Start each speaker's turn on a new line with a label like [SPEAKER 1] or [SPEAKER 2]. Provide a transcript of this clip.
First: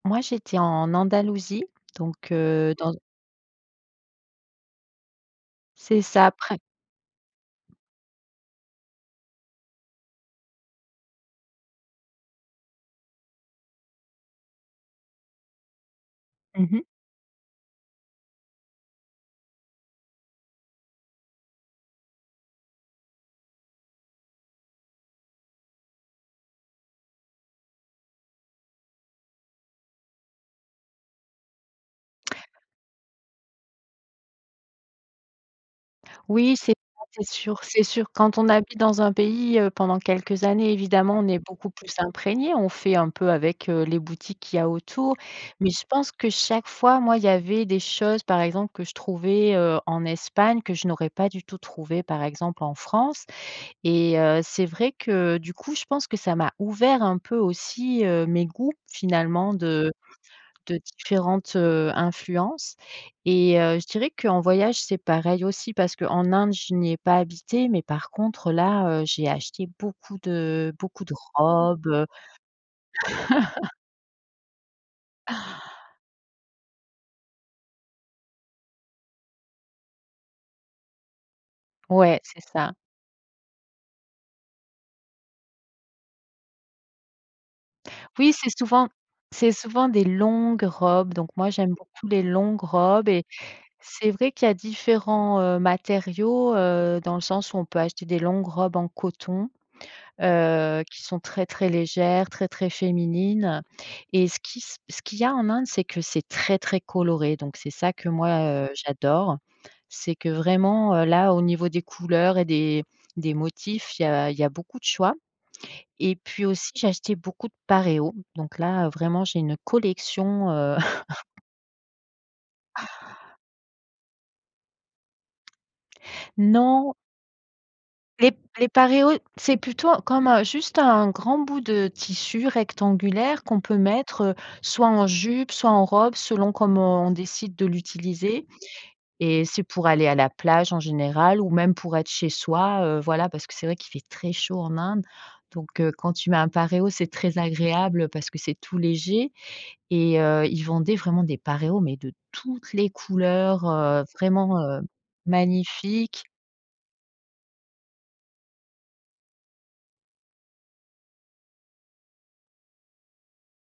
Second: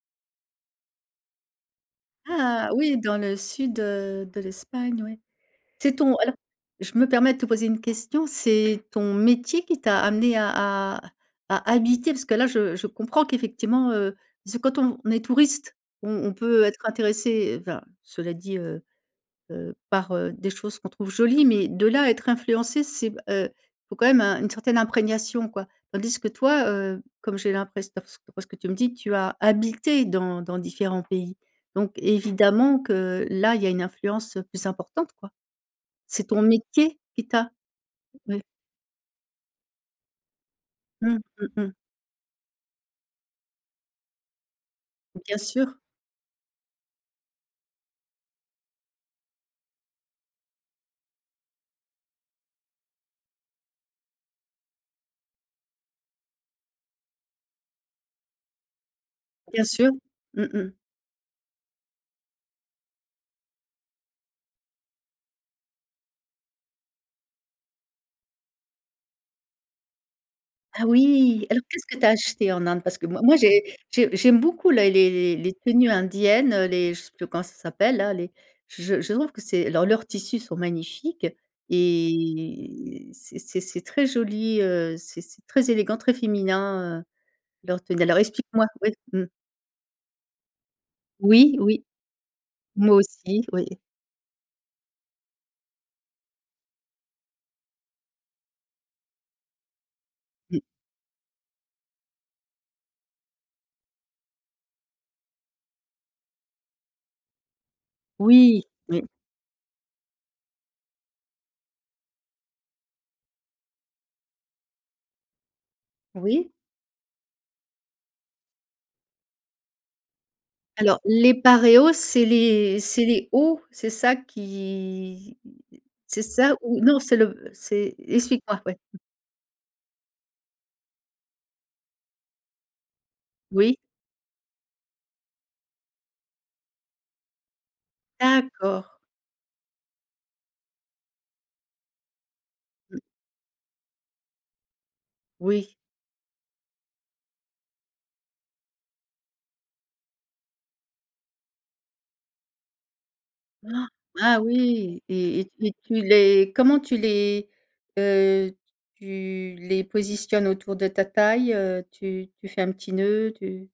[SPEAKER 1] Moi, j'étais en Andalousie, donc
[SPEAKER 2] Ah
[SPEAKER 1] heu, dans
[SPEAKER 2] oui, dans le sud, heu, de l'Espagne, oui. C'est
[SPEAKER 1] C'est
[SPEAKER 2] ton
[SPEAKER 1] ça,
[SPEAKER 2] alors,
[SPEAKER 1] après
[SPEAKER 2] je me permets de te poser une question, c'est ton métier qui t'a amené à à à habiter, parce que là, je je comprends qu'effectivement, heu, parce que quand on est touriste, on on peut
[SPEAKER 1] Mmh
[SPEAKER 2] être
[SPEAKER 1] mh.
[SPEAKER 2] intéressé, enfin, cela dit, heu heu, par, heu, des choses qu'on trouve jolies, mais de là à être influencé, c'est b heu, faut quand même un une certaine imprégnation, quoi, tandis que toi, heu, comme j'ai l'impress d'après d'après ce que tu me dis, tu as habité dans dans différents pays, donc évidemment que là, il y a une influence, heu, plus importante, quoi. C'est ton
[SPEAKER 1] Oui, c'est pas
[SPEAKER 2] métier qui
[SPEAKER 1] c'est
[SPEAKER 2] t'a
[SPEAKER 1] sûr, c'est sûr. Quand
[SPEAKER 2] oui.
[SPEAKER 1] on habite dans un pays, heu, pendant quelques années,
[SPEAKER 2] Mmh.
[SPEAKER 1] évidemment, on est
[SPEAKER 2] Mmh
[SPEAKER 1] beaucoup
[SPEAKER 2] mh.
[SPEAKER 1] plus imprégné. On fait un peu avec, heu, les boutiques qu'il y a autour,
[SPEAKER 2] Bien
[SPEAKER 1] mais
[SPEAKER 2] sûr.
[SPEAKER 1] je pense que, chaque fois, moi, il y avait des choses, par exemple, que je trouvais, heu, en Espagne que je n'aurais pas du tout trouvées, par exemple, en France et heu, c'est vrai que, du coup, je pense que ça m'a ouvert un peu aussi, heu, mes goûts, finalement,
[SPEAKER 2] Bien
[SPEAKER 1] de
[SPEAKER 2] sûr, mmh mh.
[SPEAKER 1] de différentes, heu, influences et heu, je dirais qu'en voyage, c'est pareil aussi parce qu'en Inde, je n'y ai pas habité, mais par contre, là, heu, j'ai acheté beaucoup de
[SPEAKER 2] Ah
[SPEAKER 1] beaucoup de
[SPEAKER 2] oui! Alors qu'est-ce
[SPEAKER 1] robes,
[SPEAKER 2] que tu
[SPEAKER 1] heu.
[SPEAKER 2] as acheté en Inde? Parce que moi moi, j'ai j'ai j'aime beaucoup les les les tenues indiennes, heu, les je sais plus comment ça s'appelle, là, les j j je trouve que c'est leurs leurs tissus sont magnifiques
[SPEAKER 1] Ouais, c'est ça.
[SPEAKER 2] et c'est c'est c'est très joli, heu, c'est c'est très élégant, très féminin, heu, leurs tenues. Alors
[SPEAKER 1] Oui, c'est
[SPEAKER 2] explique-moi.
[SPEAKER 1] souvent
[SPEAKER 2] Ouais mmh.
[SPEAKER 1] c'est souvent des longues robes, donc moi,
[SPEAKER 2] Oui,
[SPEAKER 1] j'aime
[SPEAKER 2] oui.
[SPEAKER 1] beaucoup les longues
[SPEAKER 2] Moi
[SPEAKER 1] robes et
[SPEAKER 2] aussi, oui.
[SPEAKER 1] c'est vrai qu'il y a différents, heu, matériaux, heu, dans le sens où on peut acheter des longues robes en coton,
[SPEAKER 2] Mmh.
[SPEAKER 1] heu, qui sont très, très légères, très, très féminines et ce qui c ce qu'il y a en Inde, c'est que c'est très, très coloré, donc c'est ça que moi,
[SPEAKER 2] Oui,
[SPEAKER 1] heu,
[SPEAKER 2] mmh.
[SPEAKER 1] j'adore. C'est que vraiment, heu, là, au niveau des couleurs et des des motifs, il y a il y a beaucoup de choix et puis,
[SPEAKER 2] Oui.
[SPEAKER 1] aussi, j'ai acheté beaucoup de paréos, donc là, heu, vraiment, j'ai une collection, heu.
[SPEAKER 2] Alors, les paréos, c'est les c'est les hauts, c'est ça? Qui c'est ça ou
[SPEAKER 1] Non.
[SPEAKER 2] non, c'est le b c'est
[SPEAKER 1] Les p
[SPEAKER 2] explique-moi,
[SPEAKER 1] les
[SPEAKER 2] ouais, mmh.
[SPEAKER 1] paréos, c'est plutôt comme, heu, juste un grand bout de tissu rectangulaire qu'on
[SPEAKER 2] Oui.
[SPEAKER 1] peut mettre, heu, soit en jupe, soit en robe, selon comment on décide de l'utiliser
[SPEAKER 2] D'accord.
[SPEAKER 1] et c'est pour aller à la plage, en général ou même pour être chez soi. Heu,
[SPEAKER 2] Mmh.
[SPEAKER 1] voilà parce que c'est vrai qu'il fait très chaud en Inde,
[SPEAKER 2] Oui.
[SPEAKER 1] donc heu, quand tu mets un paréo, c'est très agréable parce que c'est tout léger et heu, ils vendaient vraiment des paréos, mais de toutes les couleurs, heu,
[SPEAKER 2] Ah
[SPEAKER 1] vraiment, heu,
[SPEAKER 2] oui et et t et tu
[SPEAKER 1] magnifiques.
[SPEAKER 2] les comment tu les, heu, tu les positionnes autour de ta taille, heu, tu tu fais un petit nœud? Tu